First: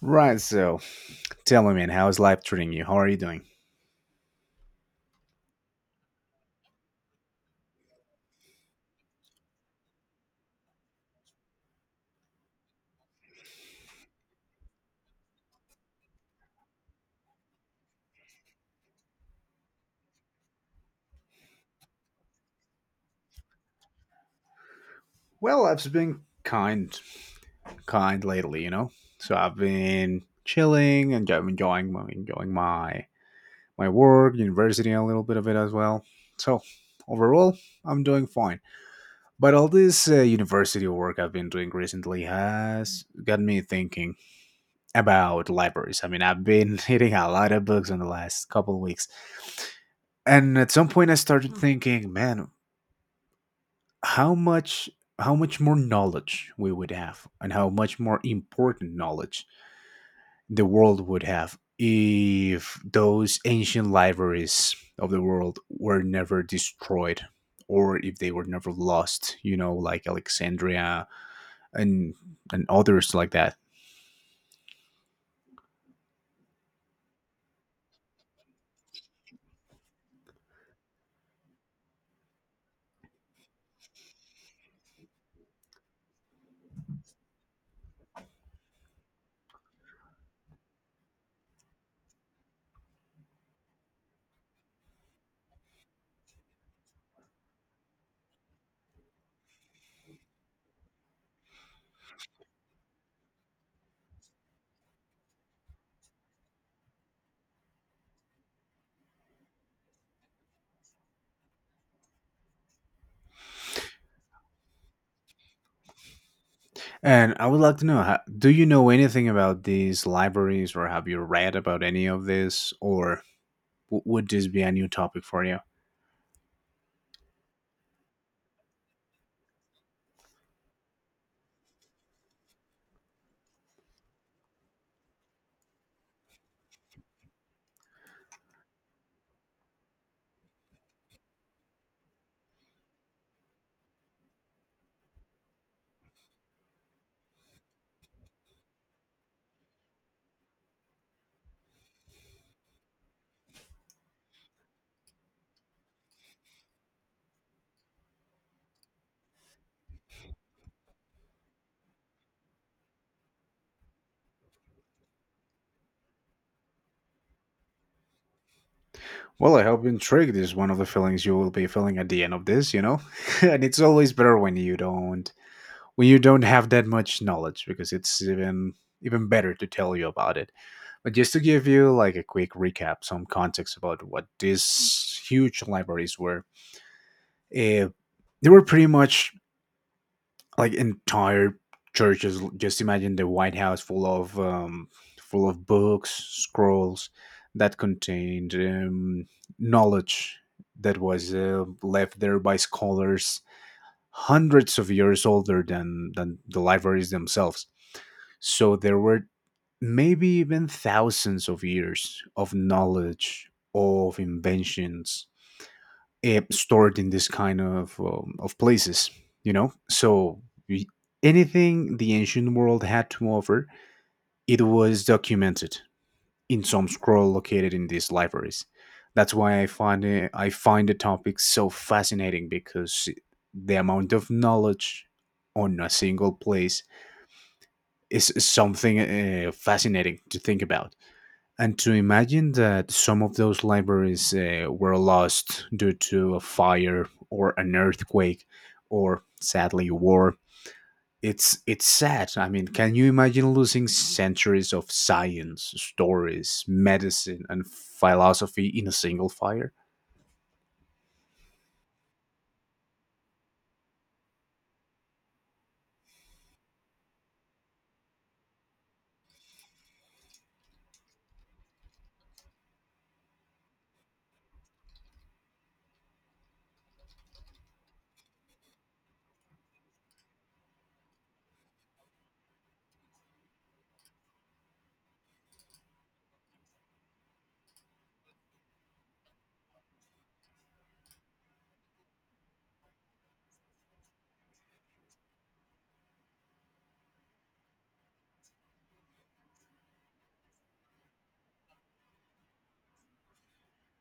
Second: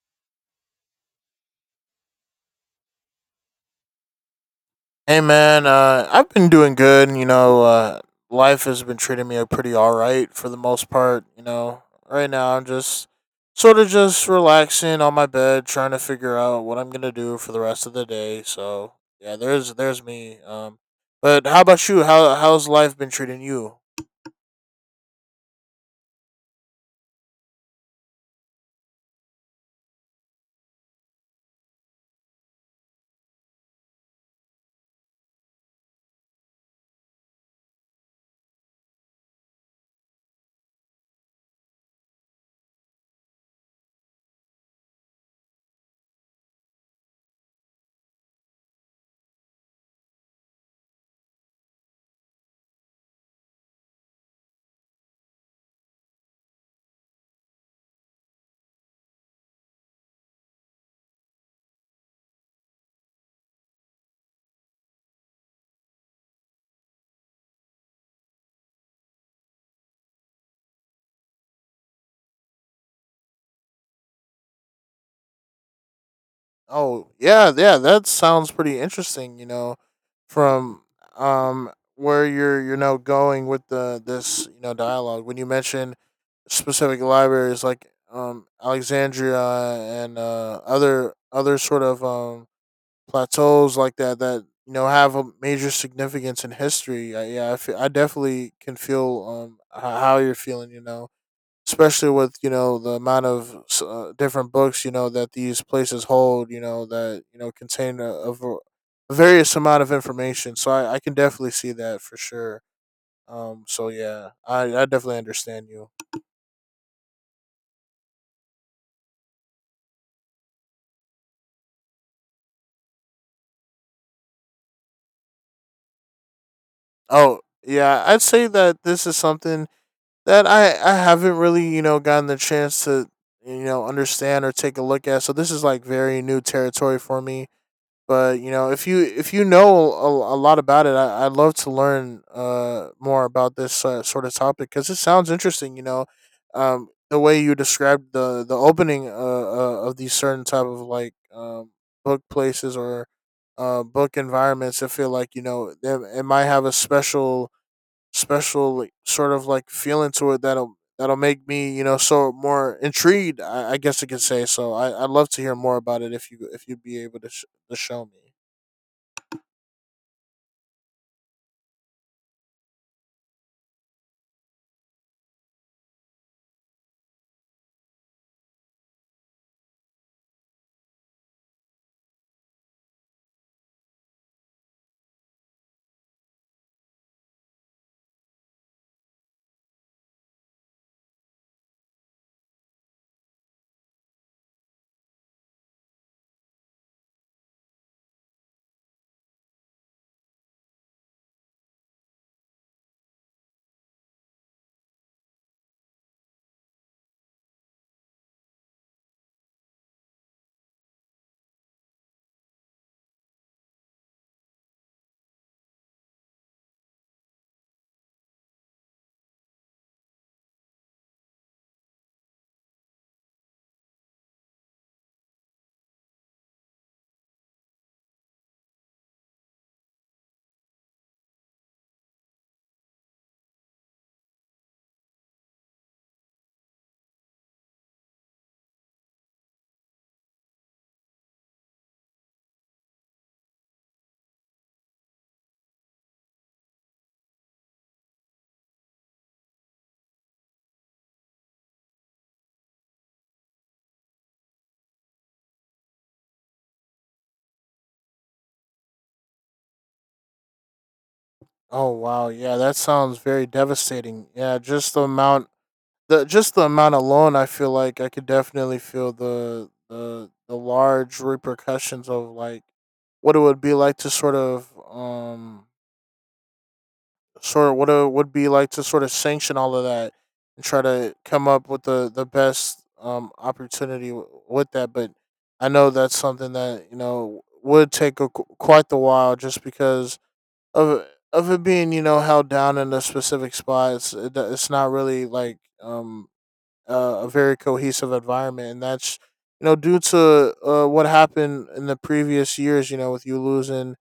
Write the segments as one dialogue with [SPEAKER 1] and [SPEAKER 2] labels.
[SPEAKER 1] Right, so tell me, man, how is life treating you? How are you doing?
[SPEAKER 2] Hey man, I've been doing good. You know, life has been treating me pretty all right for the most part. You know, right now I'm just sort of just relaxing on my bed, trying to figure out what I'm gonna do for the rest of the day. So yeah, there's me. But how about you? How's life been treating you?
[SPEAKER 1] Well, I've been kind lately, you know. So I've been chilling and I'm enjoying my work, university, a little bit of it as well. So overall, I'm doing fine. But all this university work I've been doing recently has got me thinking about libraries. I mean, I've been hitting a lot of books in the last couple of weeks, and at some point, I started thinking, man. how much how much more knowledge we would have and how much more important knowledge the world would have if those ancient libraries of the world were never destroyed, or if they were never lost, you know, like Alexandria and and others like that.
[SPEAKER 2] Oh yeah, yeah, that sounds pretty interesting. You know, from where you're, you know, going with the this, you know, dialogue when you mentioned specific libraries like Alexandria and other sort of plateaus like that that, you know, have a major significance in history. I, yeah, I, feel, I definitely can feel how you're feeling. You know, especially with, you know, the amount of different books, you know, that these places hold, you know, that, you know, contain a, a various amount of information, so I can definitely see that for sure. So yeah, I definitely understand you.
[SPEAKER 1] And I would like to know, how, do you know anything about these libraries, or have you read about any of this, or would this be a new topic for you?
[SPEAKER 2] Oh yeah, I'd say that this is something that I haven't really, you know, gotten the chance to, you know, understand or take a look at, so this is like very new territory for me. But, you know, if you, if you know a lot about it, I, I'd love to learn more about this sort of topic because it sounds interesting, you know. The way you described the opening, of these certain type of like book places or book environments, I feel like, you know, they, it might have a special special like, sort of like feeling to it that'll that'll make me, you know, so more intrigued. I guess I could say, so I, I'd love to hear more about it if you, if you'd be able to, to show me.
[SPEAKER 1] Well, I hope intrigued is one of the feelings you will be feeling at the end of this, you know? And it's always better when you don't have that much knowledge, because it's even better to tell you about it. But just to give you like a quick recap, some context about what these huge libraries were, uh, they were pretty much like entire churches. Just imagine the White House full of books, scrolls that contained, knowledge that was left there by scholars hundreds of years older than the libraries themselves. So there were maybe even thousands of years of knowledge, of inventions, stored in this kind of places, you know. So y- anything the ancient world had to offer, it was documented in some scroll located in these libraries. That's why I find the topic so fascinating, because the amount of knowledge on a single place is something fascinating to think about. And to imagine that some of those libraries were lost due to a fire or an earthquake, or sadly war. It's sad. I mean, can you imagine losing centuries of science, stories, medicine and philosophy in a single fire?
[SPEAKER 2] Oh wow, yeah, that sounds very devastating. Yeah, just the amount, the just the amount alone I feel like I could definitely feel the large repercussions of like what it would be like to sort of what it would be like to sort of sanction all of that and try to come up with the best opportunity with that. But I know that's something that, you know, would take a, quite the while just because of of it being, you know, held down in a specific spot. It's it, it's not really like a very cohesive environment, and that's, you know, due to what happened in the previous years, you know, with you losing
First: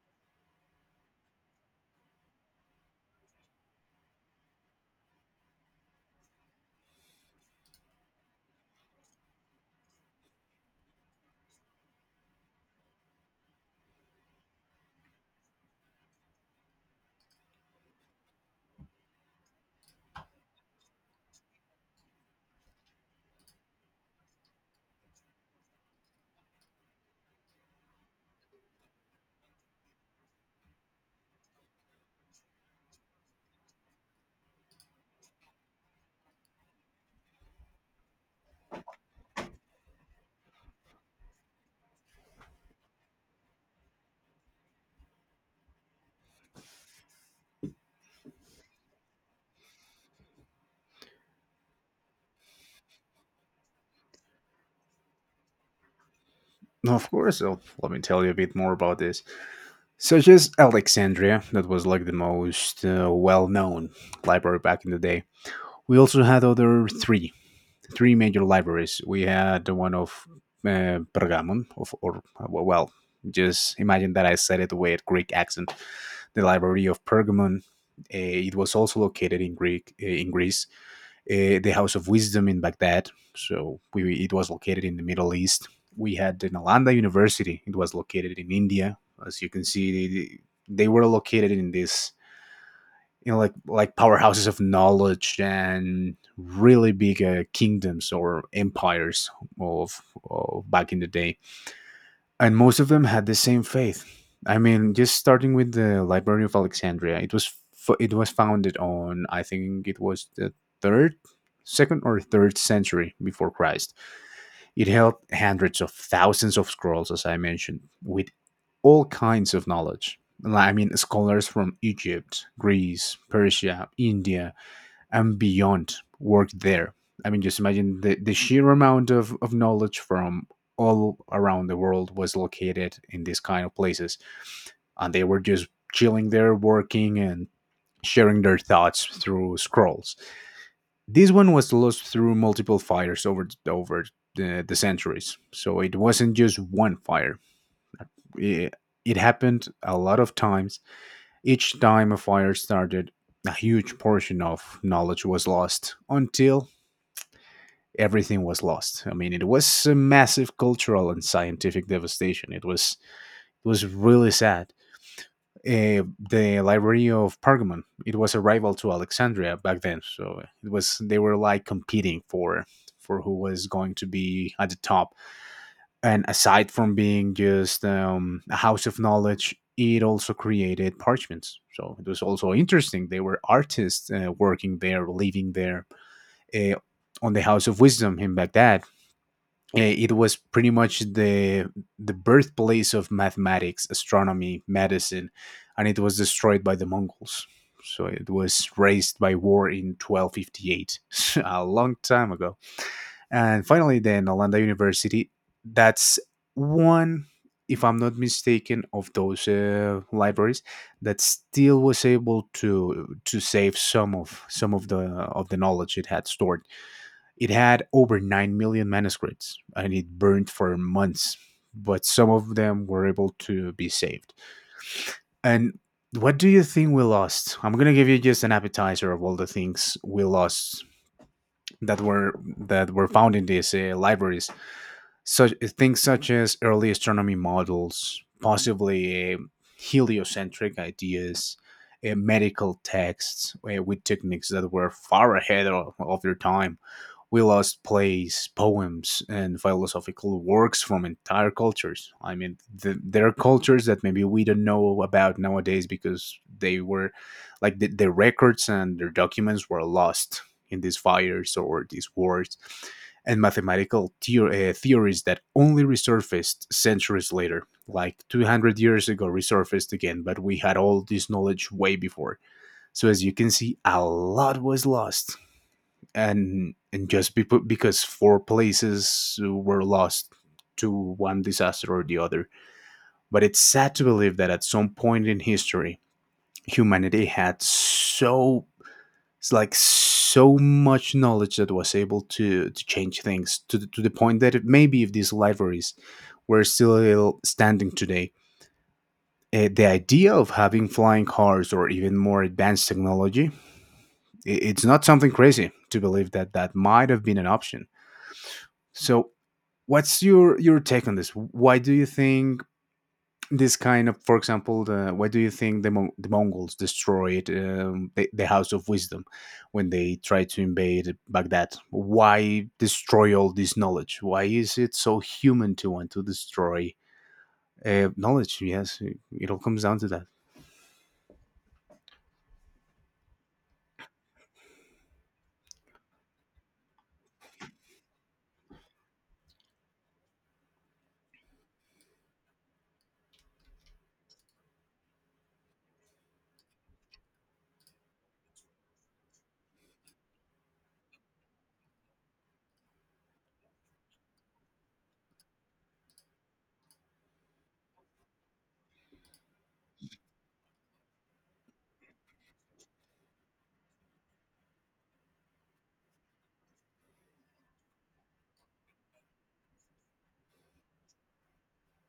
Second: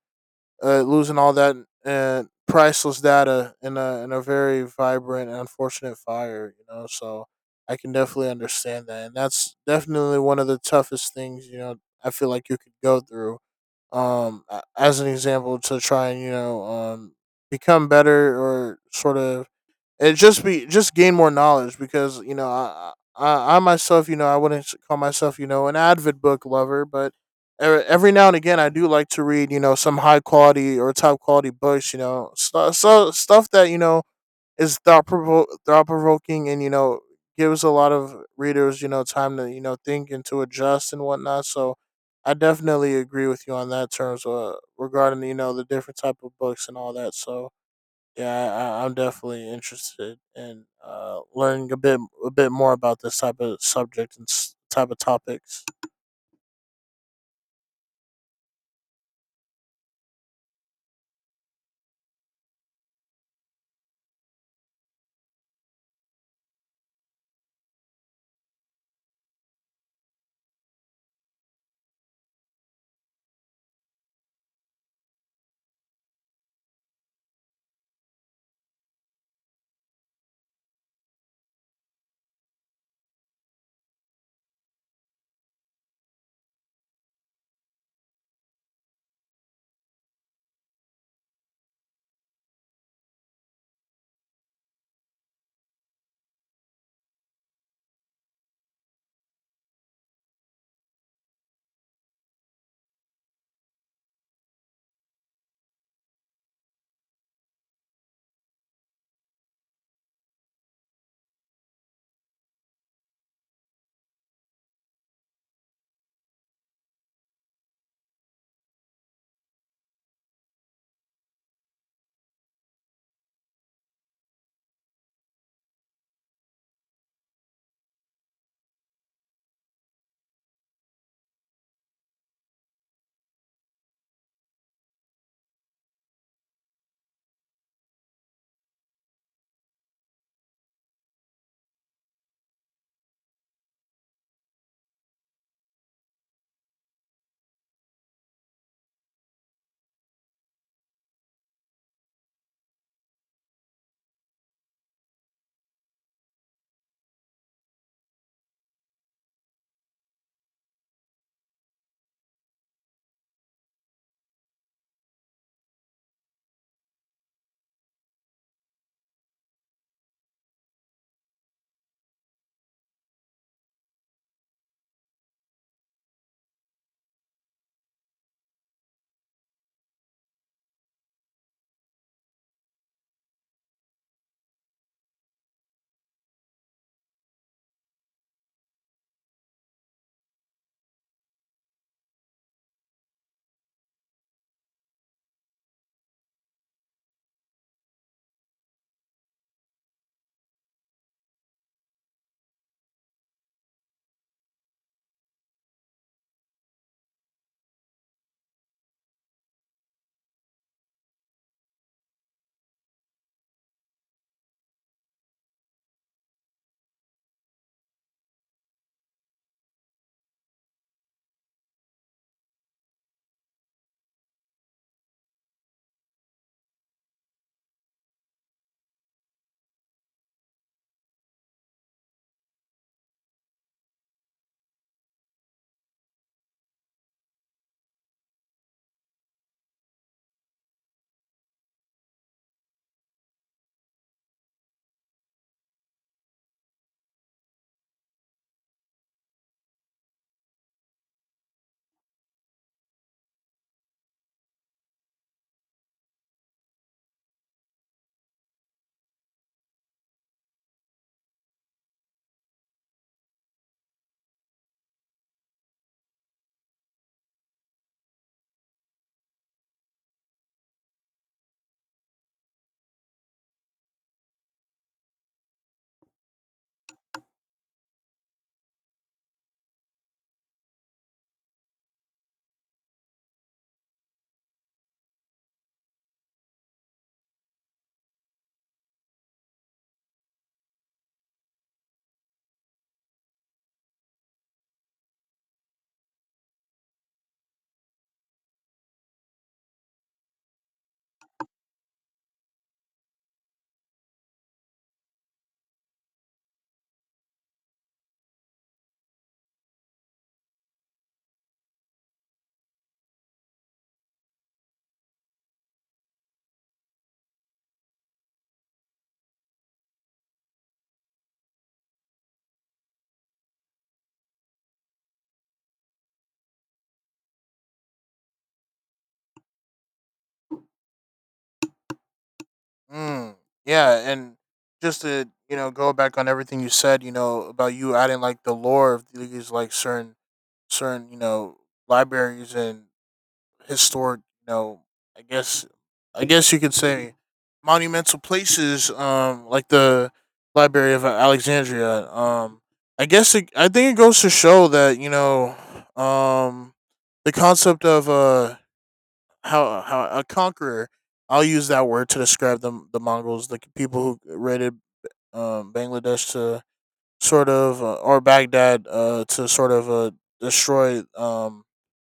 [SPEAKER 2] losing all that priceless data in a very vibrant and unfortunate fire. You know, so I can definitely understand that, and that's definitely one of the toughest things. You know, I feel like you could go through. As an example, to try and, you know, become better or sort of it just be just gain more knowledge, because, you know, I myself, you know, I wouldn't call myself, you know, an avid book lover, but every now and again I do like to read, you know, some high quality or top quality books. You know, so, so stuff that, you know, is thought provoking and, you know, gives a lot of readers, you know, time to, you know, think and to adjust and whatnot. So I definitely agree with you on that terms regarding, you know, the different type of books and all that. So yeah, I'm definitely interested in learning a bit more about this type of subject and type of topics.
[SPEAKER 1] No, of course. Oh, let me tell you a bit more about this. Such as Alexandria, that was like the most well known library back in the day. We also had other three major libraries. We had the one of Pergamon, just imagine that I said it with Greek accent. The library of Pergamon. It was also located in Greek in Greece. The House of Wisdom in Baghdad. So it was located in the Middle East. We had the Nalanda University. It was located in India. As you can see, they were located in these, you know, like powerhouses of knowledge and really big kingdoms or empires of, of back in the day. And most of them had the same faith. I mean, just starting with the library of Alexandria, it was it was founded on, I think it was the third, second or third century before Christ. It held hundreds of thousands of scrolls, as I mentioned, with all kinds of knowledge. Like, I mean, scholars from Egypt, Greece, Persia, India, and beyond worked there. I mean, just imagine the sheer amount of knowledge from all around the world was located in these kind of places. And they were just chilling there, working, and sharing their thoughts through scrolls. This one was lost through multiple fires over the centuries, so it wasn't just one fire. It, it happened a lot of times. Each time a fire started, a huge portion of knowledge was lost until everything was lost. I mean, it was a massive cultural and scientific devastation. It was really sad. uh, the Library of Pergamon. It was a rival to Alexandria back then, so it was they were like competing for who was going to be at the top. And aside from being just a house of knowledge, it also created parchments. So it was also interesting. They were artists working there, living there. Uh, on the House of Wisdom in Baghdad, it was pretty much the birthplace of mathematics, astronomy, medicine, and it was destroyed by the Mongols. So it was razed by war in 1258, a long time ago. And finally, then Nalanda University. That's one, if I'm not mistaken, of those libraries that still was able to save some of the knowledge it had stored. It had over 9 million manuscripts and it burned for months, but some of them were able to be saved. And what do you think we lost? I'm going to give you just an appetizer of all the things we lost that were found in these libraries. Such things such as early astronomy models, possibly heliocentric ideas, medical texts with techniques that were far ahead of their time. We lost plays, poems, and philosophical works from entire cultures. I mean, there are cultures that maybe we don't know about nowadays because they were like the, their records and their documents were lost in these fires or these wars, and mathematical theories that only resurfaced centuries later, like 200 years ago, resurfaced again, but we had all this knowledge way before. So, as you can see, a lot was lost. And put because four places were lost to one disaster or the other. But it's sad to believe that at some point in history, humanity had so it's like so much knowledge that was able to change things to the point that it, maybe if these libraries were still standing today, the idea of having flying cars or even more advanced technology, it's not something crazy to believe that that might have been an option. So what's your take on this? Why do you think this kind of, for example, why do you think the Mongols destroyed the House of Wisdom when they tried to invade Baghdad? Why destroy all this knowledge? Why is it so human to want to destroy knowledge? Yes, it all comes down to that.
[SPEAKER 2] Mm, yeah, and just to, you know, go back on everything you said, you know, about you adding like the lore of these like certain certain, you know, libraries and historic, you know, I guess I guess you could say monumental places, like the Library of Alexandria. I guess it, I think it goes to show that, you know, um, the concept of how a conqueror. I'll use that word to describe the Mongols, the people who raided Bangladesh to sort of or Baghdad, to sort of destroy,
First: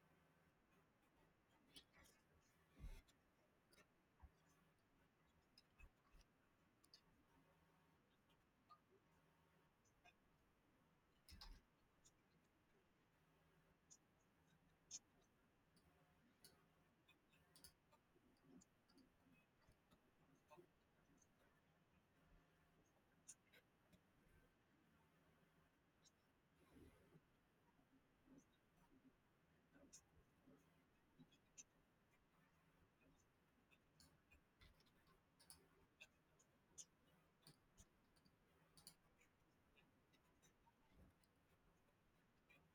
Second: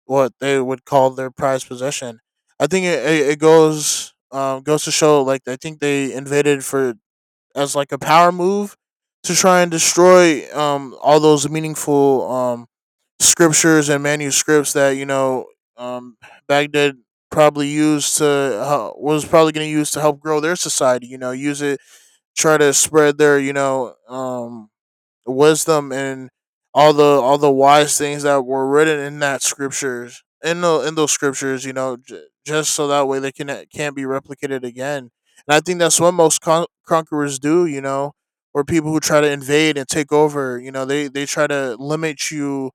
[SPEAKER 2] what they would call their prized possession. I think it, it, it goes goes to show like I think they invaded for as like a power move to try and destroy, all those meaningful scriptures and manuscripts that, you know, um, Baghdad probably used to, was probably going to use to help grow their society. You know, use it try to spread their, you know, wisdom and all the wise things that were written in that scriptures in the in those scriptures, you know, just so that way they can can't be replicated again. And I think that's what most conquerors do, you know, or people who try to invade and take over, you know, they try to limit you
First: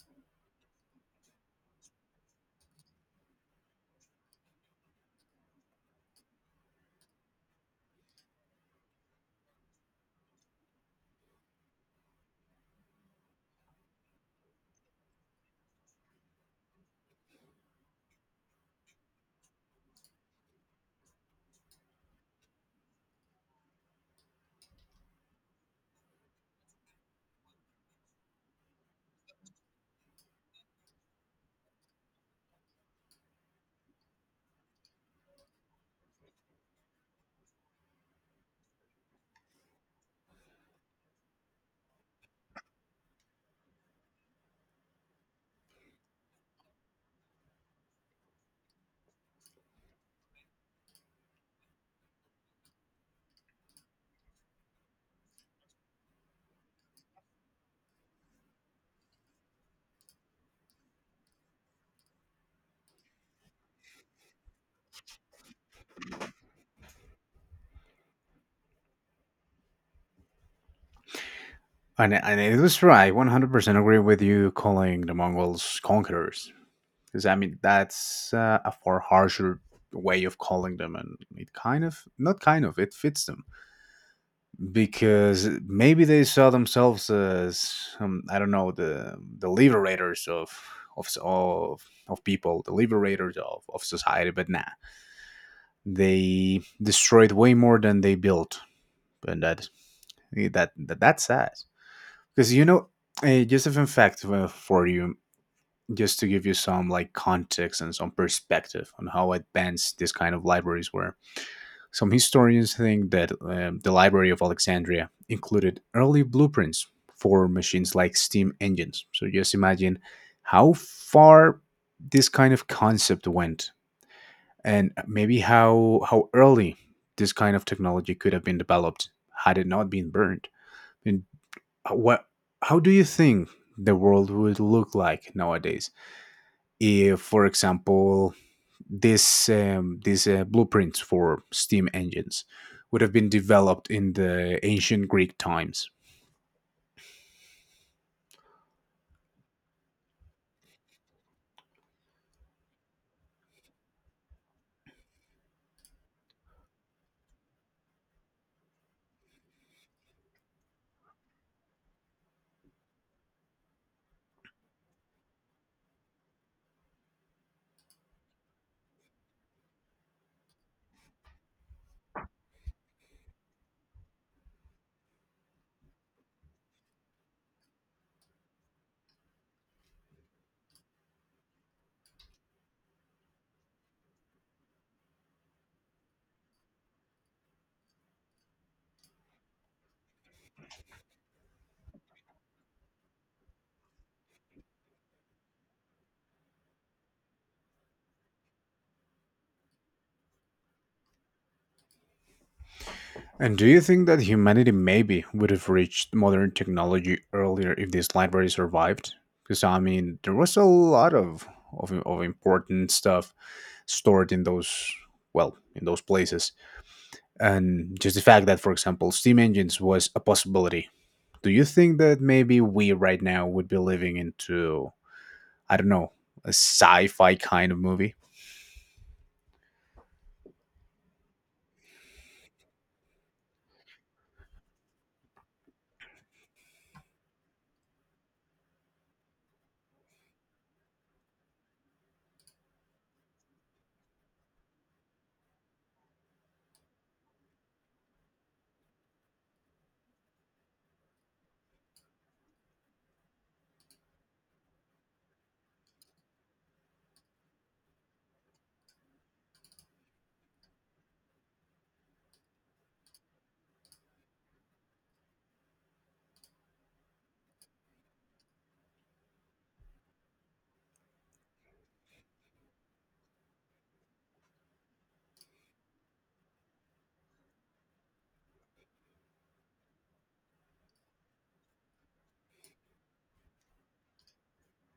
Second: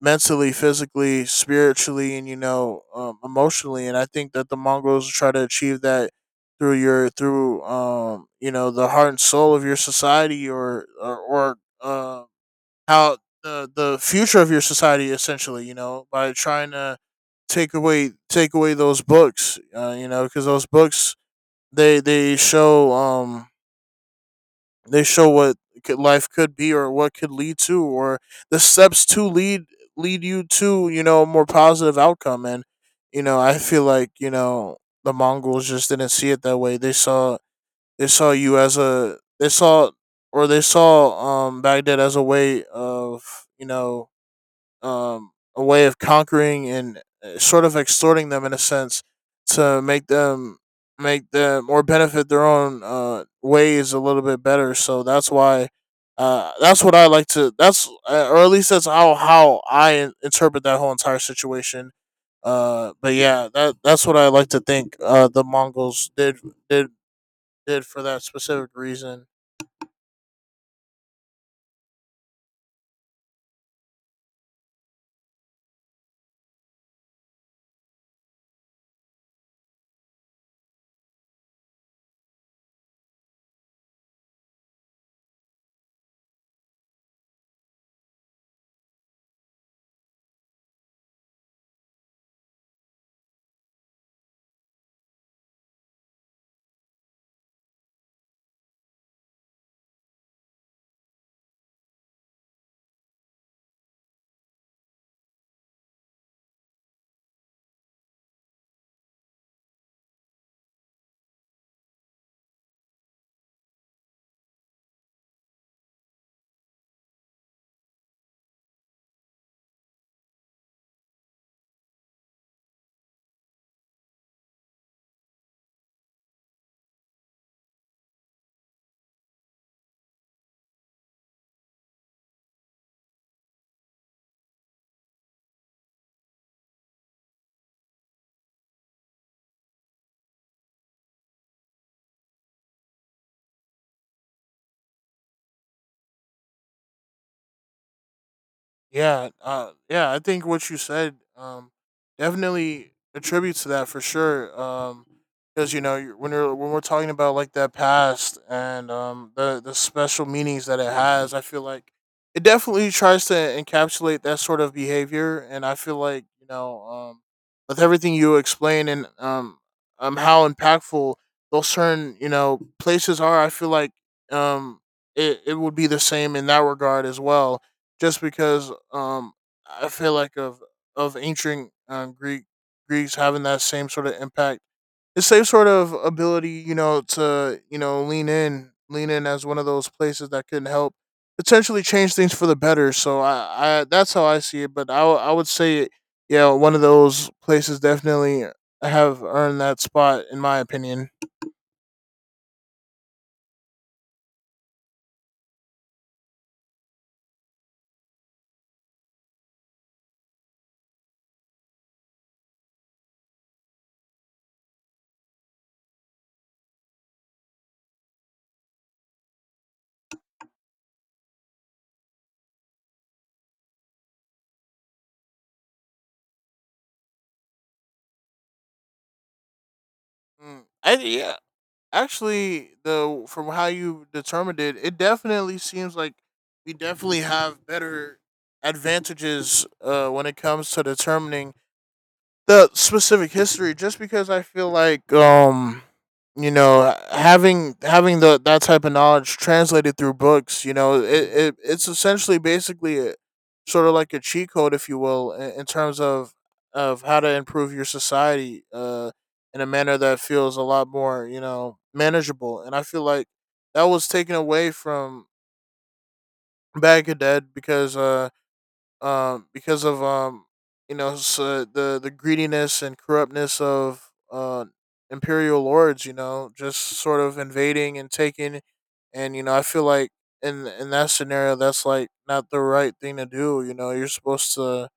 [SPEAKER 2] mentally, physically, spiritually, and, you know, emotionally. And I think that the Mongols try to achieve that through your through, you know, the heart and soul of your society or how the future of your society essentially. You know, by trying to take away those books. You know, because those books they they show um they show what could, life could be, or what could lead to, or the steps to lead lead you to, you know, a more positive outcome. And, you know, I feel like, you know, the Mongols just didn't see it that way. They saw you as a they saw or they saw Baghdad as a way of, you know, um, a way of conquering and sort of extorting them in a sense to make them or benefit their own ways a little bit better. So that's why that's what I like to that's or at least that's how I interpret that whole entire situation. But yeah, that that's what I like to think. The Mongols did did for that specific reason.
[SPEAKER 1] And it was right. 100% agree with you calling the Mongols conquerors. Because I mean that's a far harsher way of calling them, and it kind of not kind of it fits them. Because maybe they saw themselves as I don't know, the liberators of of people, the liberators of society, but nah, they destroyed way more than they built, and that that's sad, because you know. Just a fun fact for you. Just to give you some like context and some perspective on how advanced these kind of libraries were, some historians think that the library of Alexandria included early blueprints for machines like steam engines. So just imagine how far this kind of concept went, and maybe how early this kind of technology could have been developed had it not been burned. And what how do you think the world would look like nowadays if, for example, this these blueprints for steam engines would have been developed in the ancient Greek times.
[SPEAKER 2] Yeah, yeah. I think what you said, definitely attributes to that for sure. Because, you know, you- when you're when we're talking about like that past and, the special meanings that it has, I feel like it definitely tries to encapsulate that sort of behavior. And I feel like, you know, with everything you explain and, how impactful those certain, you know, places are, I feel like, um, it it would be the same in that regard as well, just because, I feel like of ancient, Greek Greeks having that same sort of impact, the same sort of ability, you know, to, you know, lean in, lean in as one of those places that can help potentially change things for the better. So I that's how I see it. But I, I would say, yeah, one of those places definitely have earned that spot in my opinion.
[SPEAKER 1] And do you think that humanity maybe would have reached modern technology earlier if this library survived? Because I mean, there was a lot of important stuff stored in those, well, in those places, and just the fact that, for example, steam engines was a possibility. Do you think that maybe we right now would be living into, I don't know, a sci-fi kind of movie.
[SPEAKER 2] Mm, I yeah, actually, the from how you determined it, it definitely seems like we definitely have better advantages when it comes to determining the specific history, just because I feel like, you know, having having the that type of knowledge translated through books, you know, it it's essentially basically a, sort of like a cheat code if you will in terms of how to improve your society in a manner that feels a lot more, you know, manageable. And I feel like that was taken away from Baghdad because uh because of, you know, s the greediness and corruptness of imperial lords. You know, just sort of invading and taking, and, you know, I feel like in that scenario, that's like not the right thing to do. You know, you're supposed to,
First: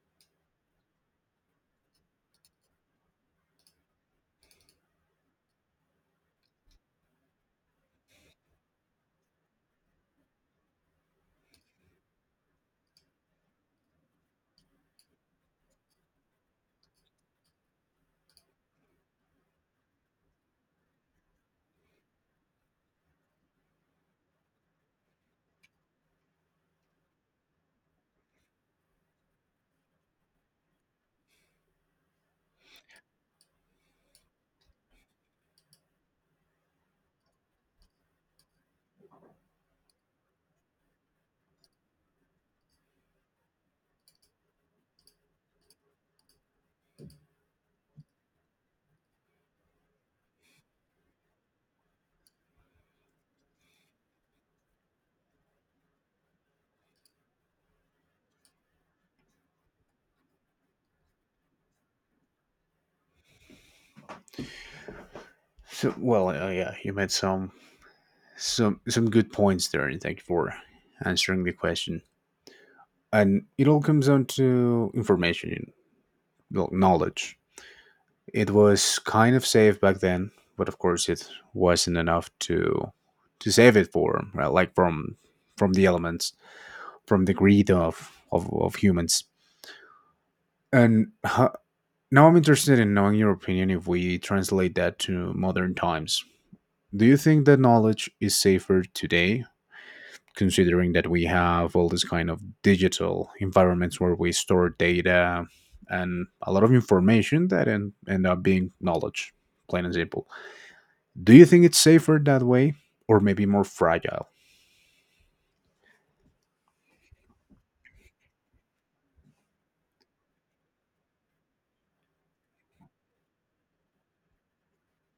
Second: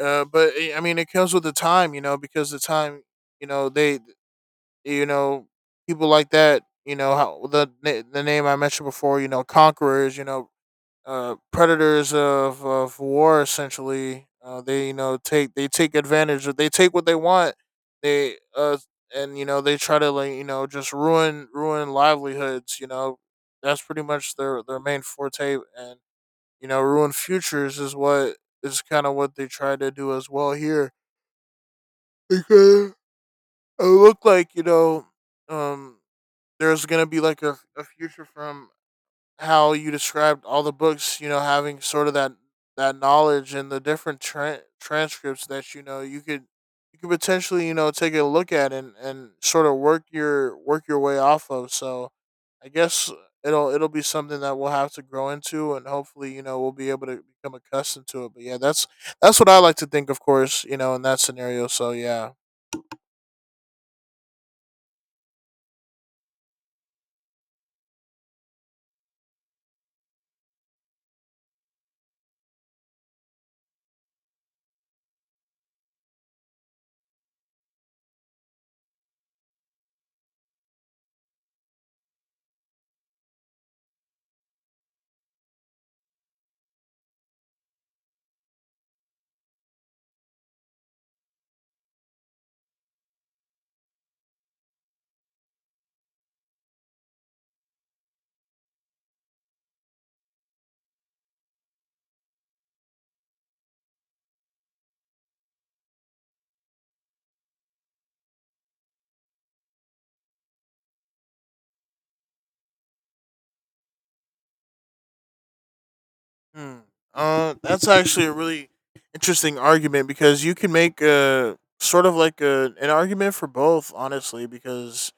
[SPEAKER 2] but eh, I mean, it comes with the time. You know, because the time, you know, they, you know, people like that. You know how the the name I mentioned before. You know, conquerors. You know, predators of war essentially they you know take they take advantage of they take what they want they and you know they try to like you know just ruin livelihoods you know that's pretty much their main forte and you know ruin futures is what is kind of what they try to do as well here because it looked like you know um there's gonna be like a future from how you described all the books, you know, having sort of that that knowledge and the different transcripts that you know you could potentially you know take a look at and sort of work your way off of. So I guess it'll be something that we'll have to grow into and hopefully you know we'll be able to become accustomed to it. But yeah, that's what I like to think, of course, you know, in that scenario. So yeah.
[SPEAKER 1] So, well, yeah, you made some some good points there, and thank you for answering the question. And it all comes down to information, and, well, knowledge. It was kind of safe back then, but of course, it wasn't enough to save it for like from the elements, from the greed of of humans. And now I'm interested in knowing your opinion. If we translate that to modern times, do you think that knowledge is safer today, considering that we have all this kind of digital environments where we store data and a lot of information that end up being knowledge, plain and simple? Do you think it's safer that way, or maybe more fragile?
[SPEAKER 2] Hmm. That's actually a really interesting argument because you can make a sort of like an argument for both, honestly. Because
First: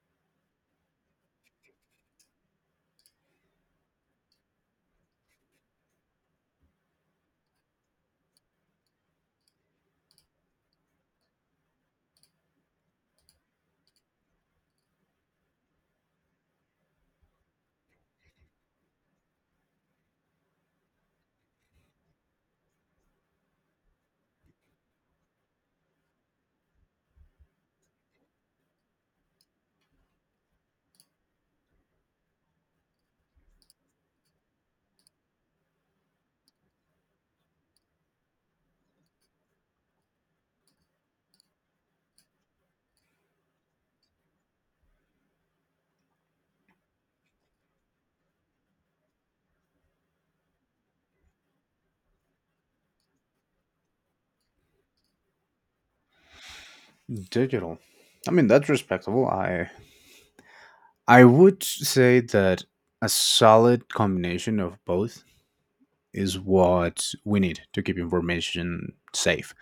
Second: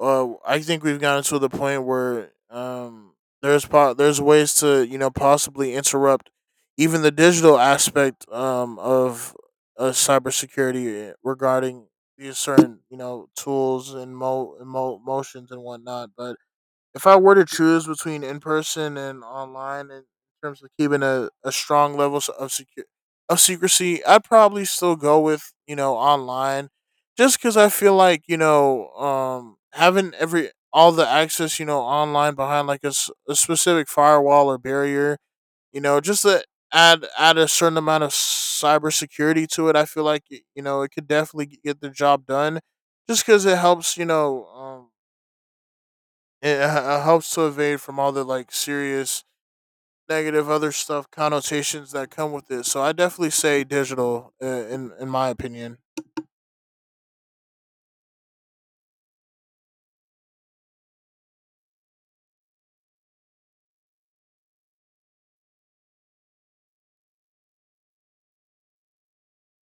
[SPEAKER 2] I think we've gotten to the point where there's there's ways to you know possibly interrupt even the digital aspect of cybersecurity regarding these certain you know tools and and motions and whatnot, but. If I were to choose between in person and online in terms of keeping a strong level of secure of secrecy, I'd probably still go with, you know, online just because I feel like, you know, having every all the access, you know, online behind like a specific firewall or barrier, you know, just to add a certain amount of cybersecurity to it, I feel like, you know, it could definitely get the job done just because it helps, you know, it helps to evade from all the like serious negative other stuff connotations that come with it. So I definitely say digital in my opinion.
[SPEAKER 1] Digital. I mean, that's respectable. I would say that a solid combination of both is what we need to keep information safe.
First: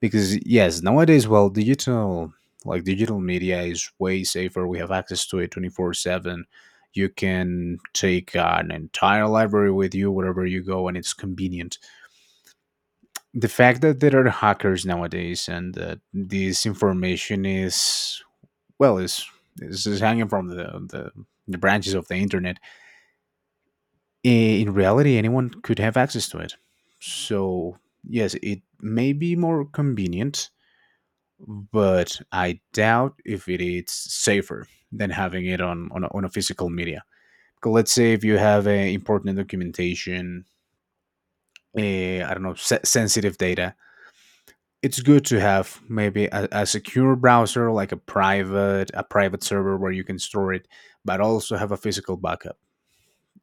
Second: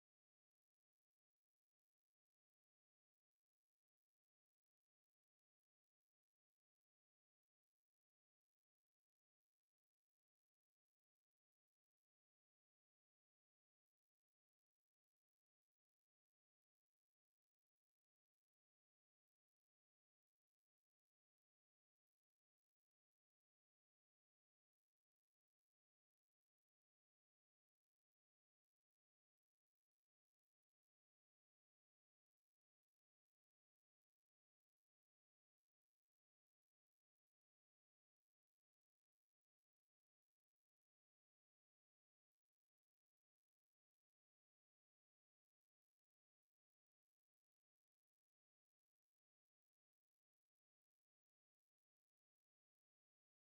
[SPEAKER 1] Because yes, nowadays, well, digital like digital media is way safer. We have access to it 24/7. You can take an entire library with you wherever you go, and it's convenient. The fact that there are hackers nowadays and that this information is well is is hanging from the the branches of the internet, in reality, anyone could have access to it. So, yes, it may be more convenient, but I doubt if it is safer than having it on a physical media. 'Cause let's say if you have a important documentation, I don't know, sensitive data, it's good to have maybe a secure browser, like a private server where you can store it, but also have a physical backup.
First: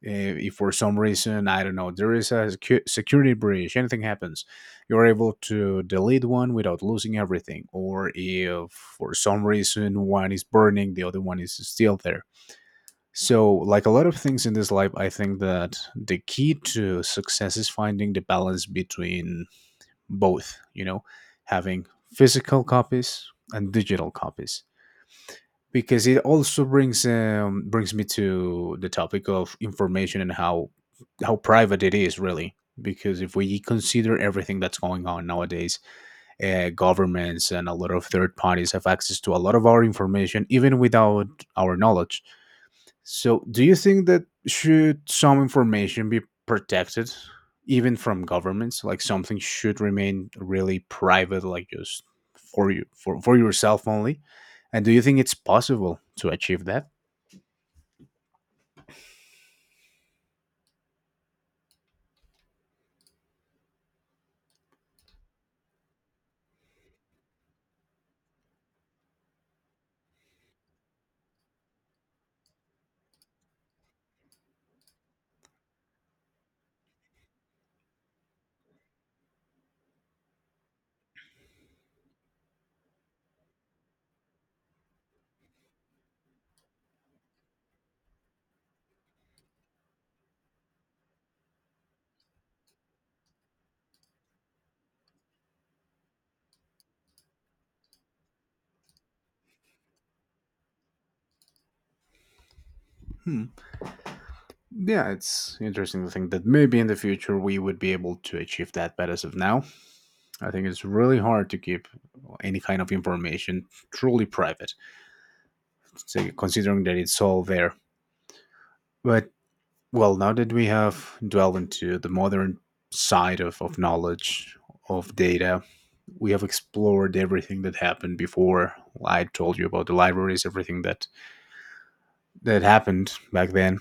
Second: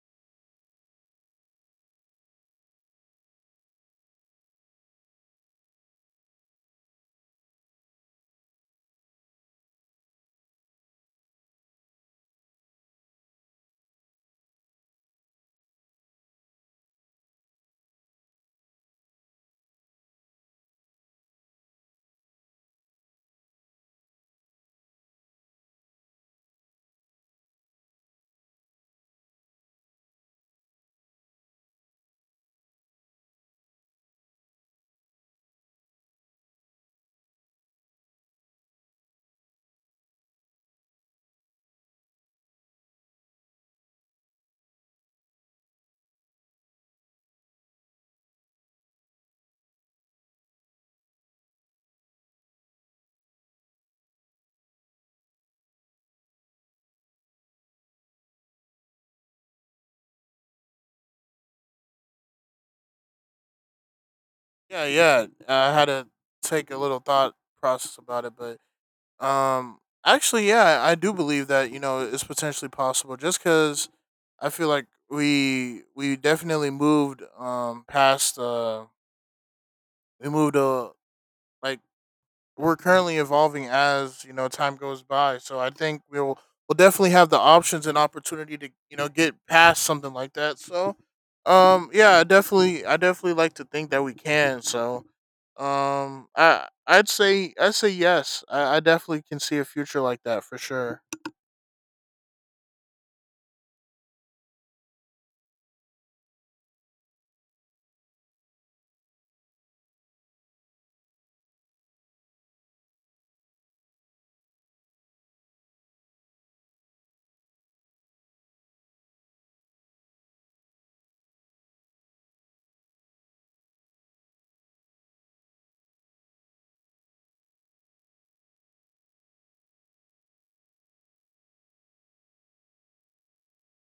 [SPEAKER 1] If for some reason, I don't know, there is a security breach, anything happens, you're able to delete one without losing everything, or if for some reason one is burning, the other one is still there. So like a lot of things in this life, I think that the key to success is finding the balance between both, you know, having physical copies and digital copies. Because it also brings me to the topic of information and how private it is really. Because if we consider everything that's going on nowadays, governments and a lot of third parties have access to a lot of our information, even without our knowledge. So, do you think that should some information be protected, even from governments? Like something should remain really private, like just for you, for yourself only. And do you think it's possible to achieve that?
[SPEAKER 2] Yeah, yeah. I had to take a little thought process about it, but um actually yeah, I do believe that, you know, it's potentially possible just cuz I feel like we definitely moved past we moved like we're currently evolving as you know time goes by. So I think we'll definitely have the options and opportunity to you know get past something like that. So, yeah, I definitely like to think that we can. So, I'd say yes. I definitely can see a future like that for sure.
[SPEAKER 1] Hmm. Yeah, it's interesting to think that maybe in the future we would be able to achieve that, but as of now, I think it's really hard to keep any kind of information truly private, so considering that it's all there. But, well, now that we have dwelled into the modern side of knowledge, of data, we have explored everything that happened before. I told you about the libraries, everything that, that happened back then.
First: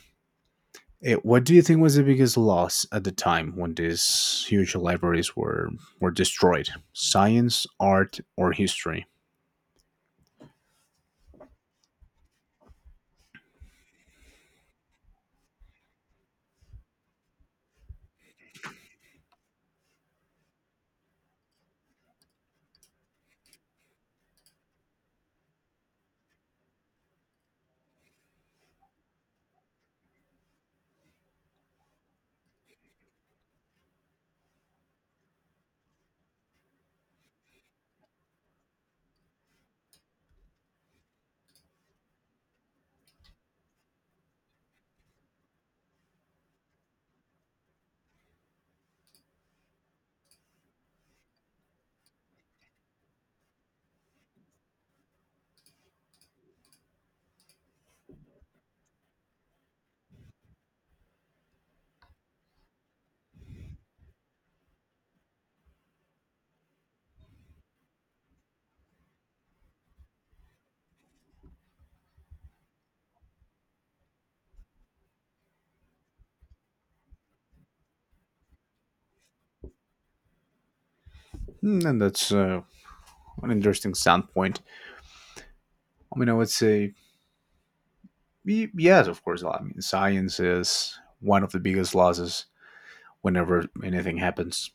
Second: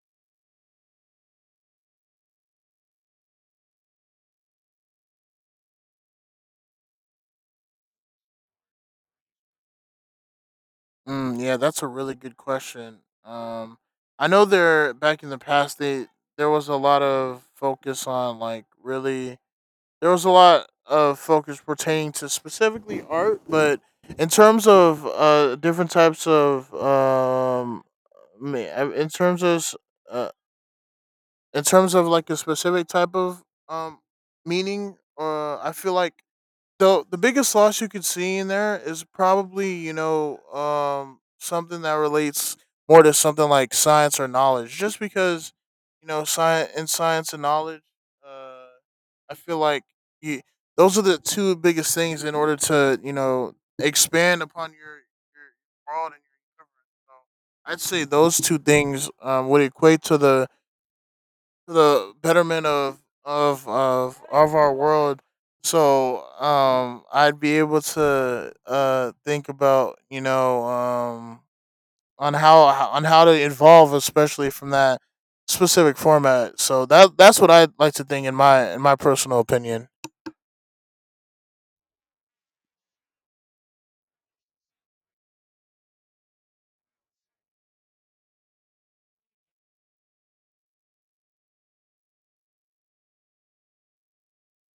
[SPEAKER 1] What do you think was the biggest loss at the time when these huge libraries were destroyed? Science, art, or history?
[SPEAKER 2] Mm, yeah, that's a really good question. Um, I know there back in the past they there was a lot of focus on like really there was a lot of focus pertaining to specifically art, but in terms of different types of me- in terms of uh in terms of like a specific type of um meaning, I feel like the biggest loss you could see in there is probably you know something that relates more to something like science or knowledge, just because you know science in science and knowledge. Uh, I feel like you, those are the two biggest things in order to you know expand upon your world and your universe. So I'd say those two things would equate to the betterment of of our world. So I'd be able to think about you know on how to evolve, especially from that specific format. So that that's what I'd like to think in my personal opinion.
[SPEAKER 1] Hmm. And that's an interesting standpoint. I mean, I would say, yes, of course. I mean, science is one of the biggest losses whenever anything happens.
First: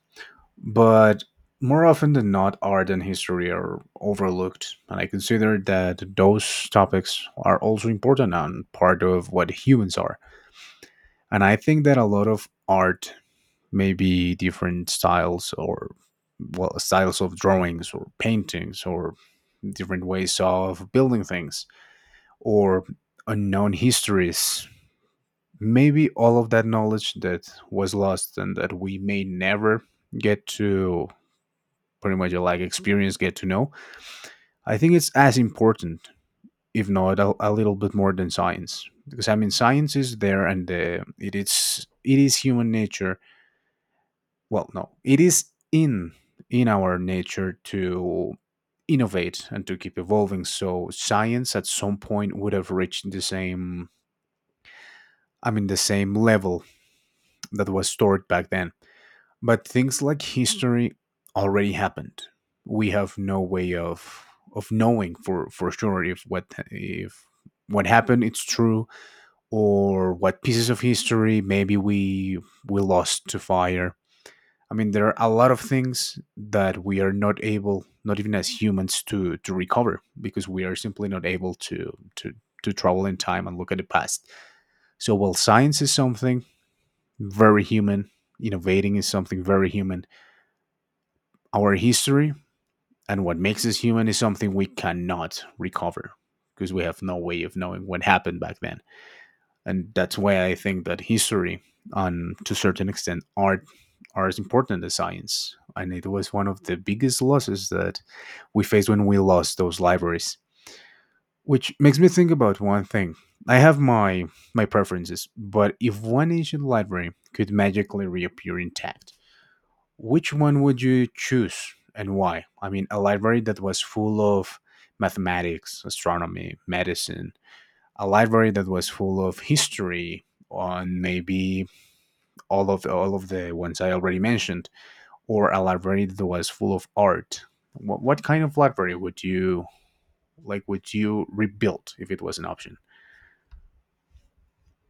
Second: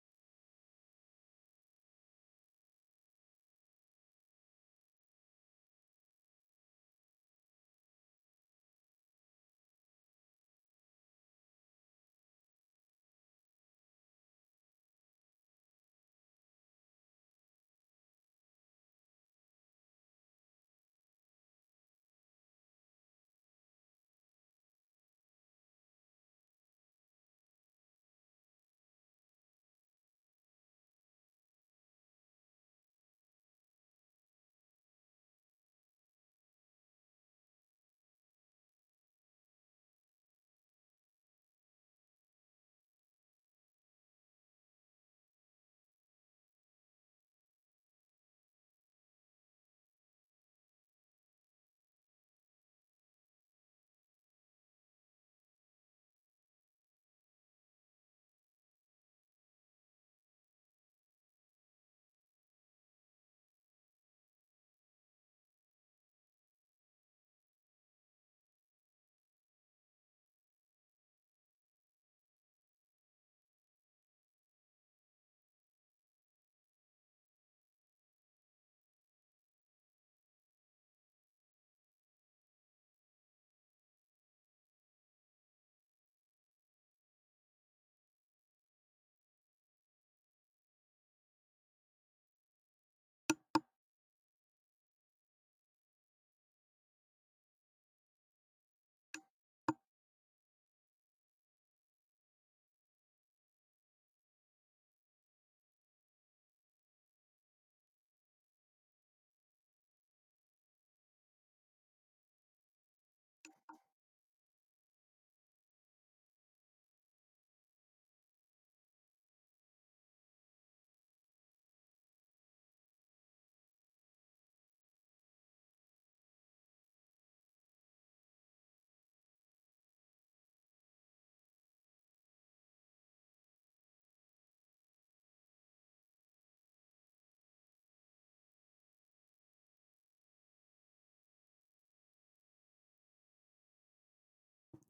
[SPEAKER 1] But more often than not, art and history are overlooked. And I consider that those topics are also important and part of what humans are. And I think that a lot of art, maybe different styles or, well, styles of drawings or paintings or different ways of building things or unknown histories, maybe all of that knowledge that was lost and that we may never get to pretty much like experience, get to know. I think it's as important, if not a little bit more than science, because I mean science is there and it is human nature. Well, no, it is in in our nature to innovate and to keep evolving, so science at some point would have reached the same, I mean the same level that was stored back then. But things like history already happened. We have no way of knowing for sure if what, if what happened it's true, or what pieces of history maybe we lost to fire. I mean, there are a lot of things that we are not able, not even as humans, to recover, because we are simply not able to to travel in time and look at the past. So while science is something very human, innovating is something very human, our history and what makes us human is something we cannot recover, because we have no way of knowing what happened back then. And that's why I think that history and to a certain extent art are as important as science. And it was one of the biggest losses that we faced when we lost those libraries. Which makes me think about one thing. I have my my preferences, but if one ancient library could magically reappear intact, which one would you choose and why? I mean, a library that was full of mathematics, astronomy, medicine, a library that was full of history, on maybe all of the ones I already mentioned, or a library that was full of art. What kind of library would you like? Would you rebuild if it was an option?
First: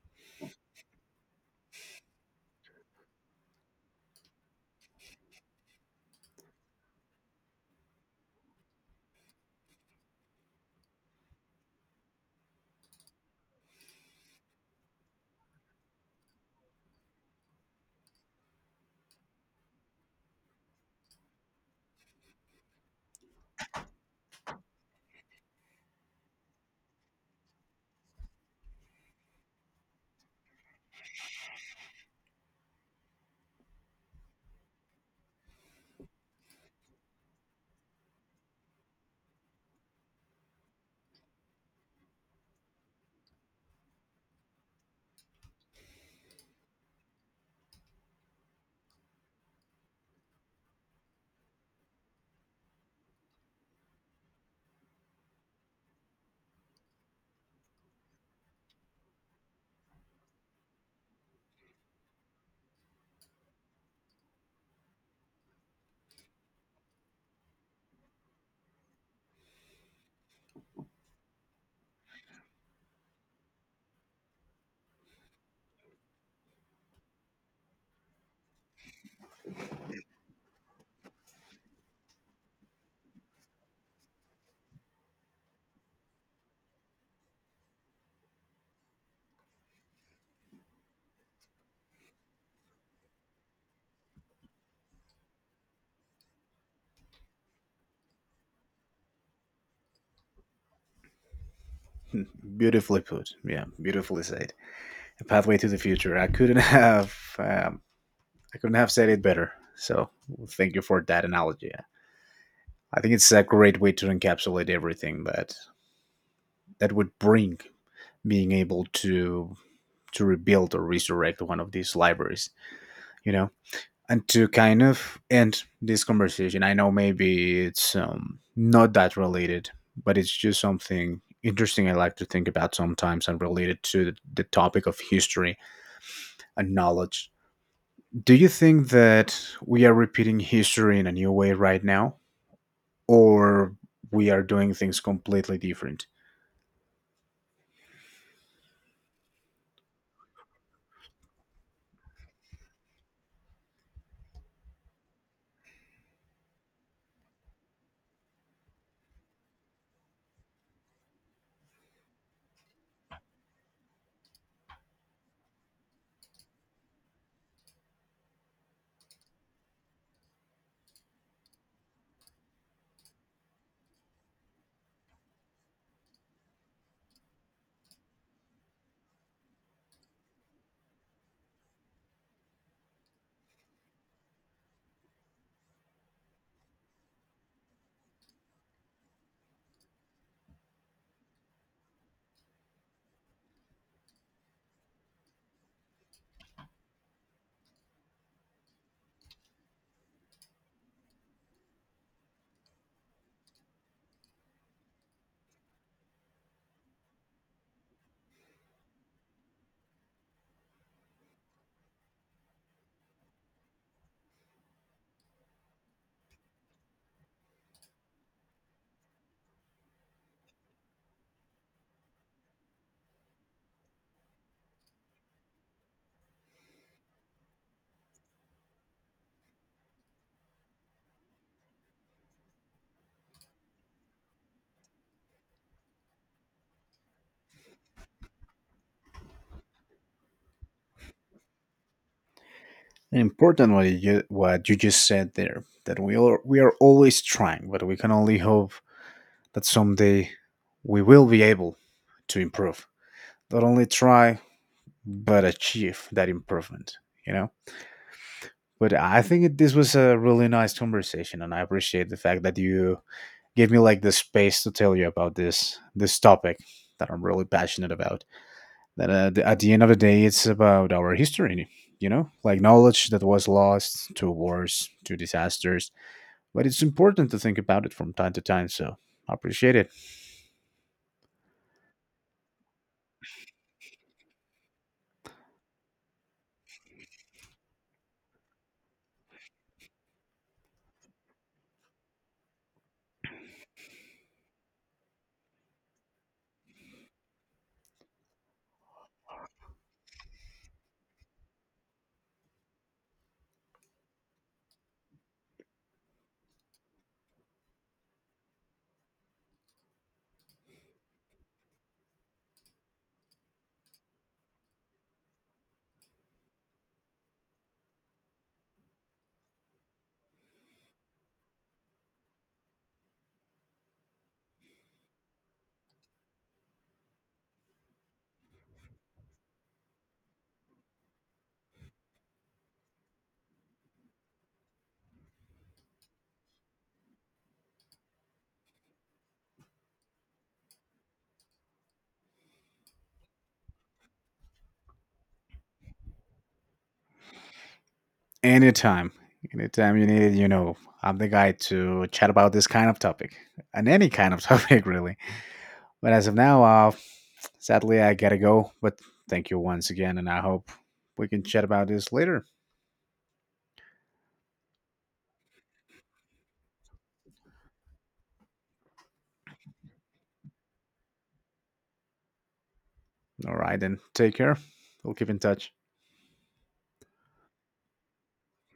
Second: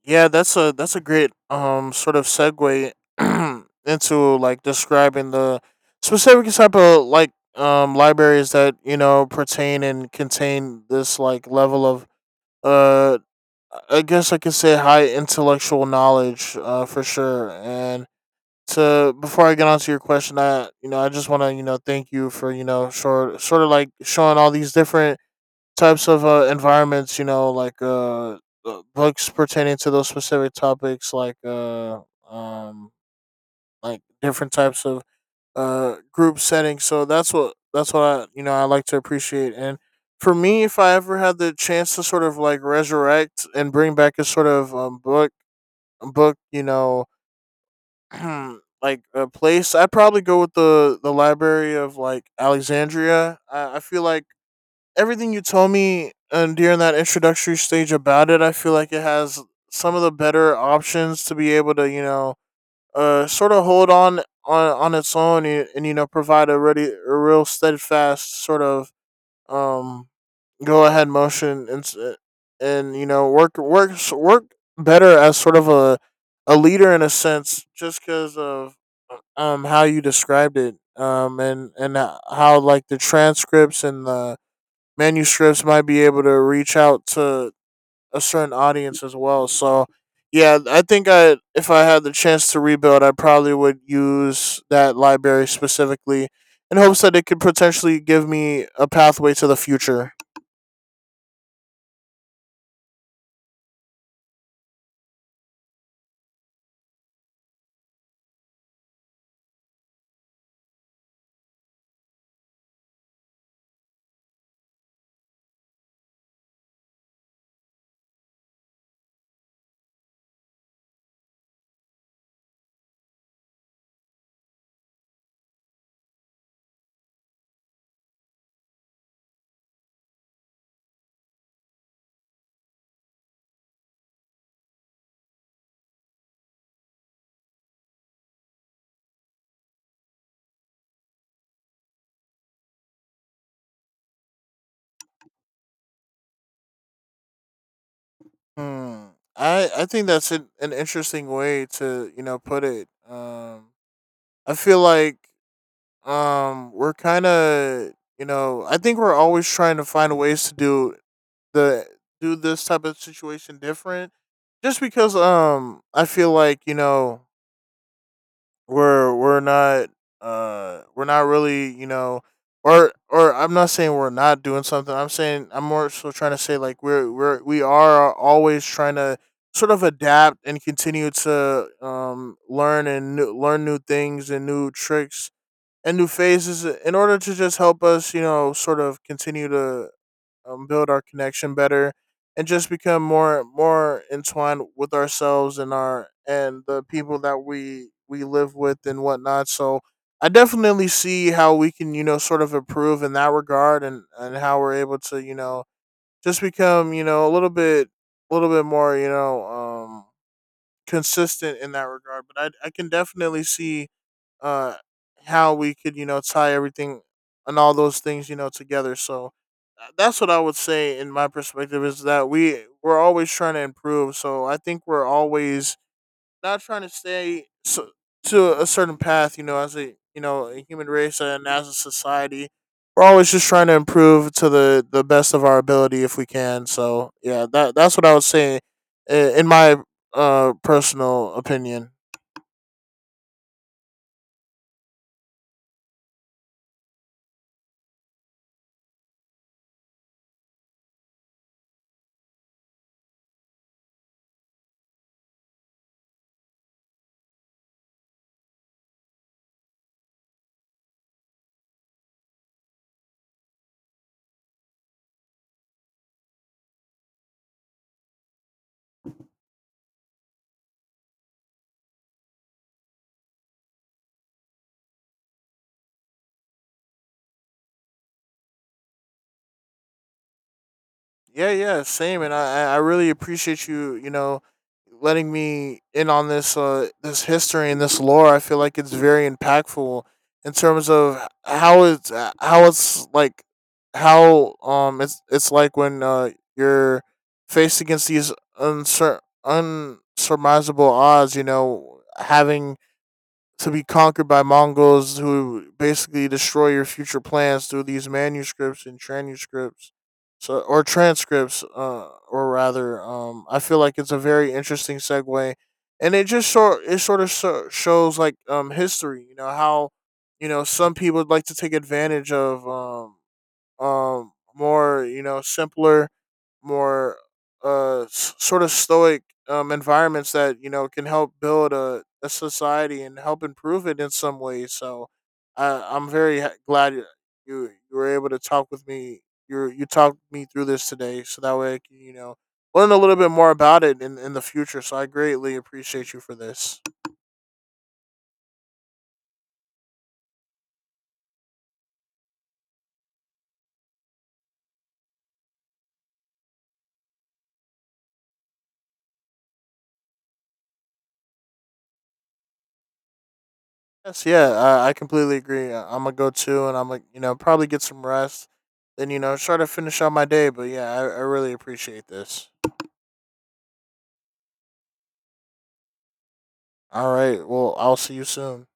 [SPEAKER 2] Yeah, that's a great sort of segue into like describing the specific type of like libraries that you know pertain and contain this like level of uh I guess I could say high intellectual knowledge for sure and to before I get on to your question I you know I just want to you know thank you for you know sort of like showing all these different types of environments, you know, like books pertaining to those specific topics, um, like different types of group settings. So that's what I you know I like to appreciate. And for me, if I ever had the chance to sort of like resurrect and bring back a sort of book book, you know. Like a place I'd probably go with the library of like Alexandria. I feel like everything you told me and during that introductory stage about it, I feel like it has some of the better options to be able to, you know, sort of hold on its own and you know provide a ready, a real steadfast sort of um go ahead motion and and you know work better as sort of a leader in a sense just because of how you described it and how like the transcripts and the manuscripts might be able to reach out to a certain audience as well. So yeah, I think I if I had the chance to rebuild, I probably would use that library specifically in hopes that it could potentially give me a pathway to the future.
[SPEAKER 1] Beautifully put. Yeah, beautifully said. A pathway to the future. I couldn't have um, I couldn't have said it better. So thank you for that analogy. I think it's a great way to encapsulate everything that that would bring being able to rebuild or resurrect one of these libraries, you know. And to kind of end this conversation, I know maybe it's not that related, but it's just something interesting I like to think about sometimes, and related to the topic of history and knowledge. Do you think that we are repeating history in a new way right now, or we are doing things completely different?
[SPEAKER 2] Hmm. I think that's an interesting way to you know put it. I feel like we're kind of you know I think we're always trying to find ways to do the do this type of situation different just because I feel like you know we're not we're not really you know or I'm not saying we're not doing something I'm saying I'm more so trying to say like we are always trying to sort of adapt and continue to learn new things and new tricks and new phases in order to just help us you know sort of continue to build our connection better and just become more entwined with ourselves and our and the people that we live with and whatnot so I definitely see how we can you know sort of improve in that regard and how we're able to you know just become you know a little bit more you know consistent in that regard. But I can definitely see uh how we could you know tie everything and all those things you know together. So that's what I would say in my perspective is that we're always trying to improve. So I think we're always not trying to stay so, to a certain path, you know, as a you know a human race and as a society, we're always just trying to improve to the best of our ability if we can. So yeah, that that's what I would say, in my personal opinion.
[SPEAKER 1] And important what you just said there, that we are always trying, but we can only hope that someday we will be able to improve. Not only try, but achieve that improvement, you know? But I think this was a really nice conversation, and I appreciate the fact that you gave me like the space to tell you about this this topic that I'm really passionate about. That at the end of the day, it's about our history, you know, like knowledge that was lost to wars, to disasters, but it's important to think about it from time to time. So I appreciate it.
[SPEAKER 2] Yeah, yeah, same. And I really appreciate you, you know, letting me in on this, this history and this lore. I feel like it's very impactful in terms of how it's like when you're faced against these unsurmountable odds. You know, having to be conquered by Mongols who basically destroy your future plans through these manuscripts and transcripts. So or transcripts, or rather, I feel like it's a very interesting segue, and it just sort of shows like history, you know how, you know some people would like to take advantage of more you know simpler more sort of stoic environments that you know can help build a society and help improve it in some ways so I I'm very glad you you were able to talk with me you you talked me through this today so that way I can you know learn a little bit more about it in the future so I greatly appreciate you for this.
[SPEAKER 1] Anytime. Anytime you need it, you know, I'm the guy to chat about this kind of topic, and any kind of topic really. But as of now, sadly I gotta go, but thank you once again, and I hope we can chat about this later.
[SPEAKER 2] Yes, yeah, I completely agree. I'm gonna go too, and I'm like, you know, probably get some rest. Then you know, try to finish out my day. But yeah, I really appreciate this.
[SPEAKER 1] All right then, take care. We'll keep in touch.
[SPEAKER 2] All right, well, I'll see you soon.